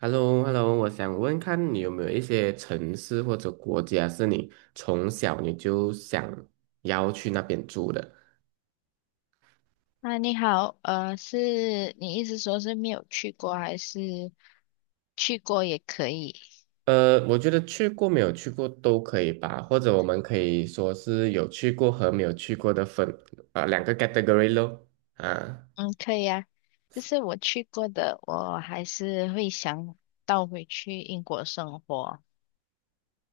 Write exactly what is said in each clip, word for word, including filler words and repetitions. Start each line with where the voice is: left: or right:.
right: h e l l o h e l l o 我想问看你有没有一些城市或者国家是你从小你就想要去那边住的？
left: 啊，你好，呃，是你意思说是没有去过，还是去过也可以？
right: 呃，我觉得去过没有去过都可以吧，或者我们可以说是有去过和没有去过的分，呃，两个 category 咯。啊。
left: 嗯，可以啊。就是我去过的，我还是会想倒回去英国生活。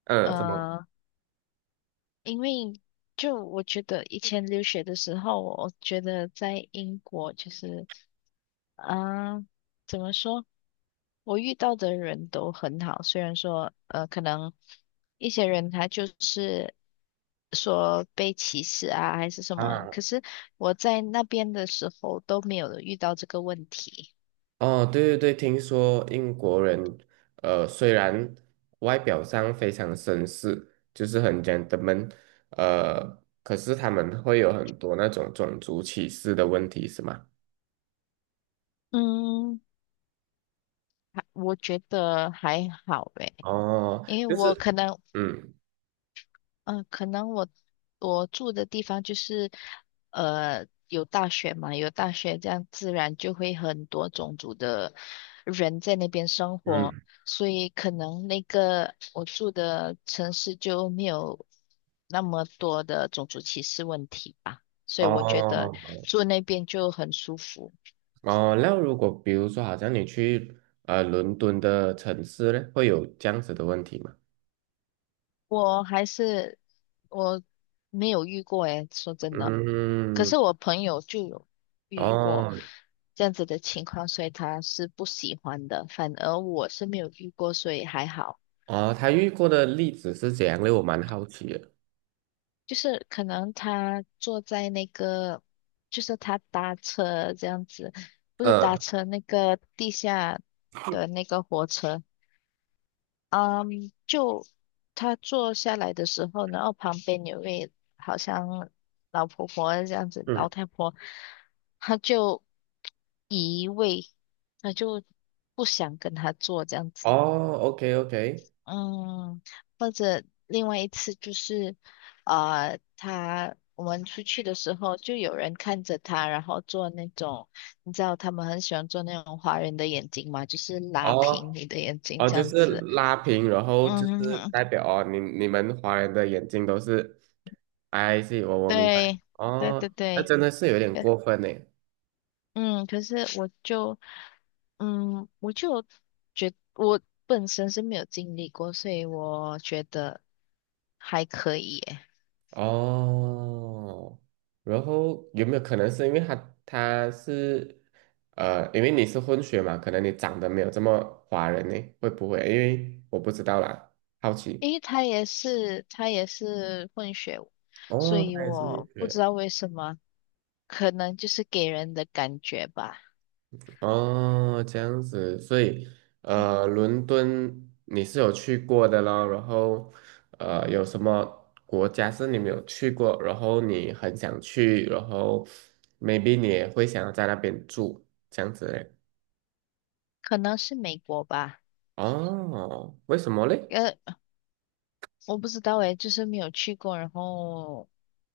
right: 嗯，什么？
left: 呃，因为就我觉得以前留学的时候，我觉得在英国就是。啊，怎么说？我遇到的人都很好，虽然说呃，可能一些人他就是说被歧视啊，还是什么，
right: 啊。
left: 可是我在那边的时候都没有遇到这个问题。
right: 哦，对对对，听说英国人，呃，虽然外表上非常绅士，就是很 gentleman，呃，可是他们会有很多那种种族歧视的问题，是吗？
left: 嗯，还我觉得还好诶，
right: 哦，
left: 因为
right: 就
left: 我
right: 是。
left: 可能
right: 嗯
left: 嗯，可能我我住的地方就是，呃，有大学嘛，有大学，这样自然就会很多种族的人在那边生活，
right: 嗯。
left: 所以可能那个我住的城市就没有那么多的种族歧视问题吧，所以我觉得
right: 哦
left: 住那边就很舒服。
right: 哦，那如果比如说，好像你去呃伦敦的城市呢，会有这样子的问题吗？
left: 我还是我没有遇过诶，说真的，可
right: 嗯。
left: 是我朋友就有遇过
right: 哦
left: 这样子的情况，所以他是不喜欢的。反而我是没有遇过，所以还好。
right: 哦，他遇过的例子是怎样的？我蛮好奇的。
left: 就是可能他坐在那个，就是他搭车这样子，不是搭
right: 嗯。
left: 车那个地下的那个火车，嗯，就他坐下来的时候，然后旁边有位好像老婆婆这样子，老太婆，她就移位，她就不想跟他坐这样子。
right: 哦，OK OK。
left: 嗯，或者另外一次就是，呃，他我们出去的时候，就有人看着他，然后做那种，你知道他们很喜欢做那种华人的眼睛嘛，就是拉平
right: 哦
left: 你的眼睛
right: 哦，
left: 这
right: 就
left: 样
right: 是
left: 子。
right: 拉平，然后就是
left: 嗯
right: 代表哦，你你们华人的眼睛都是，I see，我我明白。
left: 对，对
right: 哦，
left: 对
right: 那
left: 对，
right: 真的是有点
left: 呃
right: 过分呢。
left: 嗯，可是我就，嗯，我就觉我本身是没有经历过，所以我觉得还可以耶，
right: 哦，然后有没有可能是因为他他是，呃，因为你是混血嘛，可能你长得没有这么华人呢？会不会？因为我不知道啦，好奇。
left: 因为他也是他也是混血，所
right: 哦，
left: 以
right: 他也是混
left: 我不知
right: 血。
left: 道为什么，可能就是给人的感觉吧，
right: 哦，这样子，所以呃，伦敦你是有去过的咯，然后呃，有什么国家是你没有去过，然后你很想去，然后 maybe 你也会想要在那边住，这样子嘞？
left: 可能是美国吧，
right: 哦，为什么嘞？
left: 呃，我不知道诶，就是没有去过，然后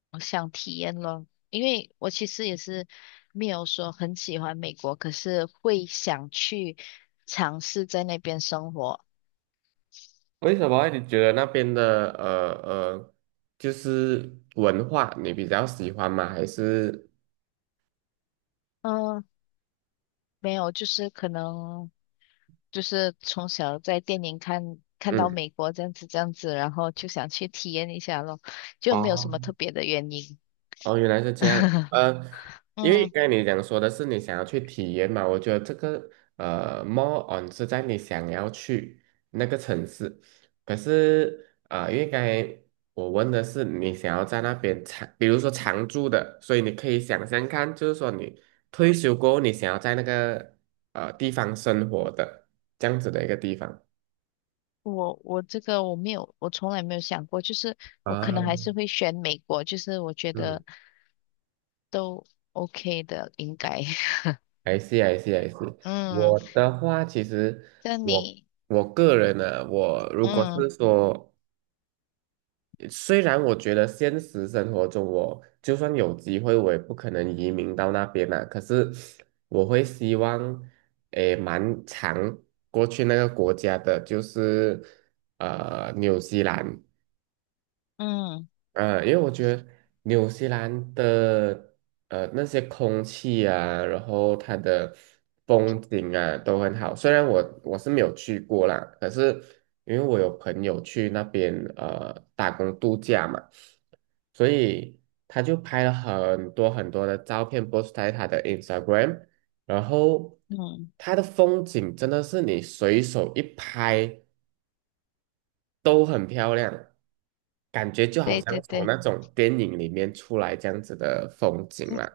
left: 我想体验咯，因为我其实也是没有说很喜欢美国，可是会想去尝试在那边生活。
right: 为什么啊你觉得那边的呃呃，就是文化你比较喜欢吗？还是
left: 嗯，没有，就是可能就是从小在电影看看到
right: 嗯？
left: 美国这样子这样子，然后就想去体验一下咯，就没有什
right: 哦
left: 么特别的原因。
right: 哦，原来是这样。呃，因为
left: 嗯，
right: 刚才你讲说的是你想要去体验嘛，我觉得这个呃，more on 是在你想要去那个城市，可是啊、呃因为刚才我问的是你想要在那边长，比如说常住的，所以你可以想象看，就是说你退休过后，你想要在那个呃地方生活的这样子的一个地方。
left: 我我这个我没有，我从来没有想过，就是我可能还
right: 啊。
left: 是会选美国，就是我觉
right: 嗯。
left: 得都 OK 的，应该。
right: I see, I s I s
left: 嗯。
right: 我的话，其实
left: 像
right: 我
left: 你，
right: 我个人呢、我如果
left: 嗯
right: 是说，虽然我觉得现实生活中我就算有机会，我也不可能移民到那边啦、可是我会希望，诶，蛮长过去那个国家的，就是呃，纽西兰。
left: 嗯
right: 呃，因为我觉得纽西兰的呃那些空气啊，然后它的风景啊都很好。虽然我我是没有去过啦，可是因为我有朋友去那边呃打工度假嘛，所以他就拍了很多很多的照片，post 在他的 Instagram，然后
left: 嗯，
right: 他的风景真的是你随手一拍。都很漂亮，感觉就好
left: 对
right: 像
left: 对
right: 从
left: 对
right: 那哦种电影里面出来这样子的风景啦。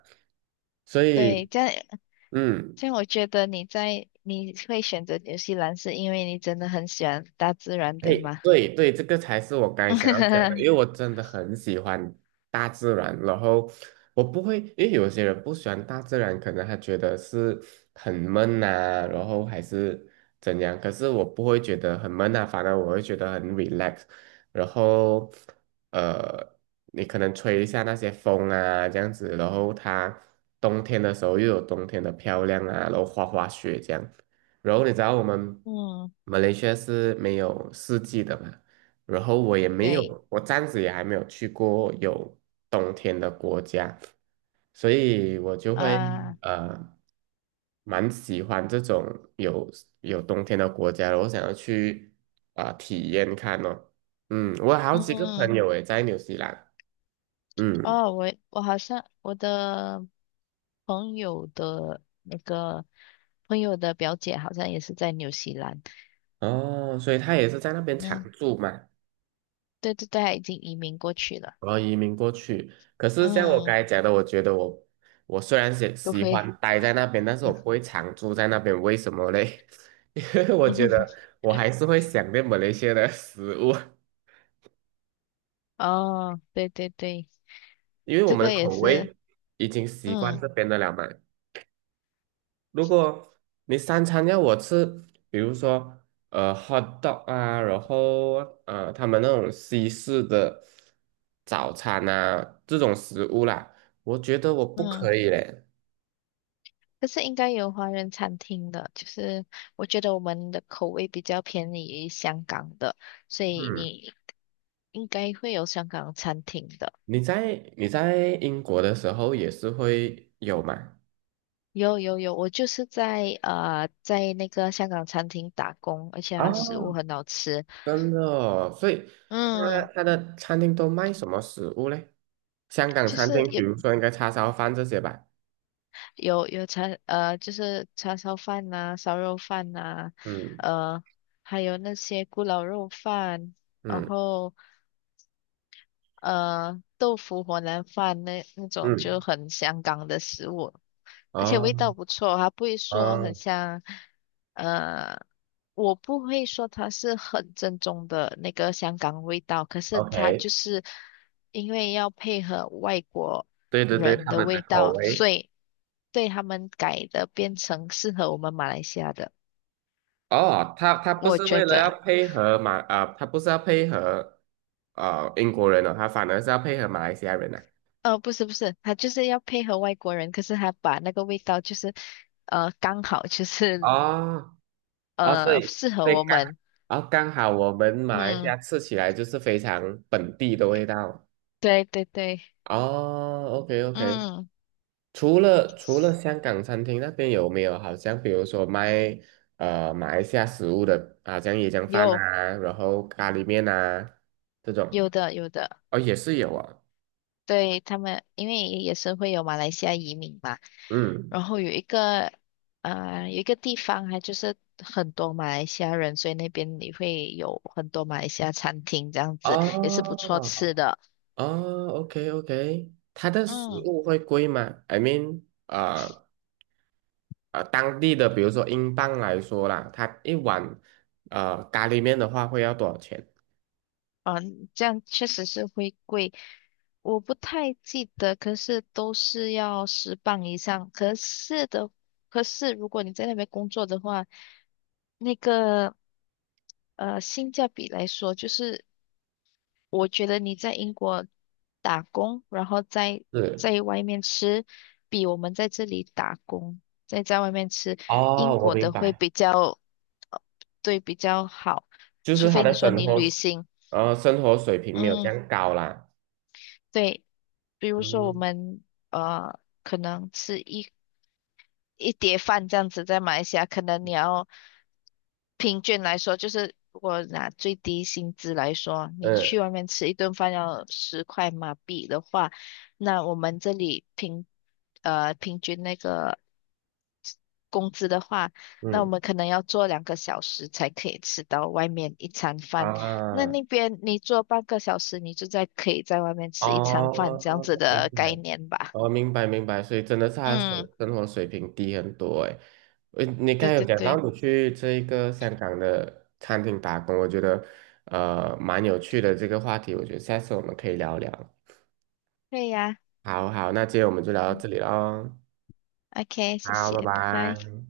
right: 所以，
left: 对，这样
right: 嗯。
left: 这样，我觉得你在你会选择纽西兰，是因为你真的很喜欢大自然，对
right: 嘿，
left: 吗？
right: 对对，这个才是我刚才想要讲的，因 为我真的很喜欢大自然，然后我不会，因为有些人不喜欢大自然，可能他觉得是很闷呐、然后还是怎样，可是我不会觉得很闷啊，反而我会觉得很 relax，然后呃，你可能吹一下那些风啊，这样子，然后它冬天的时候又有冬天的漂亮啊，然后滑滑雪这样。然后你知道我们
left: 嗯，
right: 马来西亚是没有四季的嘛，然后我也没
left: 对
right: 有，我暂时也还没有去过有冬天的国家，所以我就会
left: 啊，
right: 嗯呃蛮喜欢这种有有冬天的国家的，我想要去啊、呃体验看哦。嗯，我有好几个
left: 嗯，
right: 朋友也在纽西兰。嗯。
left: 哦，我我好像我的朋友的那个朋友的表姐好像也是在纽西兰，
right: 哦，所以他也是在那边
left: 嗯，
right: 常住嘛。
left: 对对对，她已经移民过去了，
right: 我要移民过去。可是像我刚
left: 嗯，
right: 才讲的，我觉得我我虽然喜
left: 不
right: 喜欢
left: 会，
right: 待在那边，但是我不 会常住在那边。为什么嘞？因为我觉得
left: 嗯，
right: 我还是会想念马来西亚的食物，
left: 哦，对对对，
right: 因为我
left: 这
right: 们的
left: 个也
right: 口
left: 是。
right: 味已经习惯
left: 嗯
right: 这边的了嘛。如果你三餐要我吃，比如说呃 hot dog 啊，然后呃他们那种西式的早餐啊这种食物啦，我觉得我不
left: 嗯，
right: 可以嘞。
left: 可是应该有华人餐厅的，就是我觉得我们的口味比较偏离于香港的，所以
right: 嗯。
left: 你应该会有香港餐厅的。
right: 你在你在英国的时候也是会有吗？
left: 有有有，我就是在呃在那个香港餐厅打工，而且它食物
right: 哦，
left: 很好吃。
right: 真的哦，所以他
left: 嗯，
right: 他的餐厅都卖什么食物嘞？香港
left: 就
right: 餐
left: 是
right: 厅，比
left: 有
right: 如说应该叉烧饭这些吧。
left: 有有叉呃就是叉烧饭呐、烧肉饭呐、
right: 嗯
left: 呃还有那些咕咾肉饭，然
right: 嗯
left: 后。呃，豆腐火腩饭那那种就
right: 嗯。
left: 很香港的食物，而且
right: 哦
left: 味道不错，它不会说很
right: 哦
left: 像，呃，我不会说它是很正宗的那个香港味道，可是它
right: ，OK，
left: 就是因为要配合外国
right: 对对对，
left: 人
right: 他
left: 的
right: 们的
left: 味
right: 口
left: 道，所
right: 味。
left: 以对他们改的变成适合我们马来西亚的，
right: 哦，他他不
left: 我
right: 是
left: 觉
right: 为了要
left: 得。
right: 配合马啊、他不是要配合呃英国人哦，他反而是要配合马来西亚人呐、
left: 呃，不是不是，他就是要配合外国人，可是他把那个味道就是，呃，刚好就
right: 啊。
left: 是
right: 哦哦，所
left: 呃，
right: 以
left: 适合
right: 所以
left: 我
right: 刚，
left: 们。
right: 哦刚好我们马来西
left: 嗯，
right: 亚吃起来就是非常本地的味道。
left: 对对对，
right: 哦，OK OK，
left: 嗯，
right: 除了除了香港餐厅那边有没有好像比如说卖呃马来西亚食物的，好像椰浆饭
left: 有
right: 啊，然后咖喱面啊这种，
left: 有的有的，
right: 哦也是有啊。
left: 对他们，因为也是会有马来西亚移民嘛，
right: 嗯。
left: 然后有一个呃有一个地方还就是很多马来西亚人，所以那边你会有很多马来西亚餐厅这样子，也是不错
right: 哦
left: 吃的。
right: 哦，OK OK，它的食
left: 嗯，
right: 物会贵吗？I mean，啊、呃当地的，比如说英镑来说啦，它一碗呃咖喱面的话会要多少钱？
left: 嗯，这样确实是会贵。我不太记得，可是都是要十磅以上。可是的，可是如果你在那边工作的话，那个呃性价比来说，就是我觉得你在英国打工，然后在
right: 是
left: 在外面吃，比我们在这里打工再在外面吃，英
right: 哦，我
left: 国
right: 明
left: 的会
right: 白，
left: 比较，呃对，比较好，
right: 就是
left: 除
right: 他
left: 非你
right: 的
left: 说
right: 生
left: 你
right: 活，
left: 旅行。
right: 呃，生活水平没有这
left: 嗯，
right: 样高啦。
left: 对，比如说我
right: 嗯
left: 们呃，可能吃一一碟饭这样子，在马来西亚可能你要平均来说，就是如果拿最低薪资来说，你去
right: 嗯
left: 外面吃一顿饭要十块马币的话，那我们这里平呃平均那个工资的话，那我
right: 嗯
left: 们可能要做两个小时才可以吃到外面一餐饭。那
right: 啊。
left: 那边你做半个小时，你就在可以在外面吃一餐饭这样子
right: 哦，明
left: 的概
right: 白，
left: 念吧？
right: 哦，明白明白，所以真的是他的生
left: 嗯，
right: 生活水平低很多诶。呃，你刚
left: 对
right: 才有
left: 对
right: 讲到
left: 对，
right: 你去这一个香港的餐厅打工，我觉得呃蛮有趣的这个话题，我觉得下次我们可以聊聊。
left: 对呀。
right: 好好，那今天我们就聊到这里喽。
left: OK，谢
right: 好，
left: 谢，
right: 拜
left: 拜拜。
right: 拜。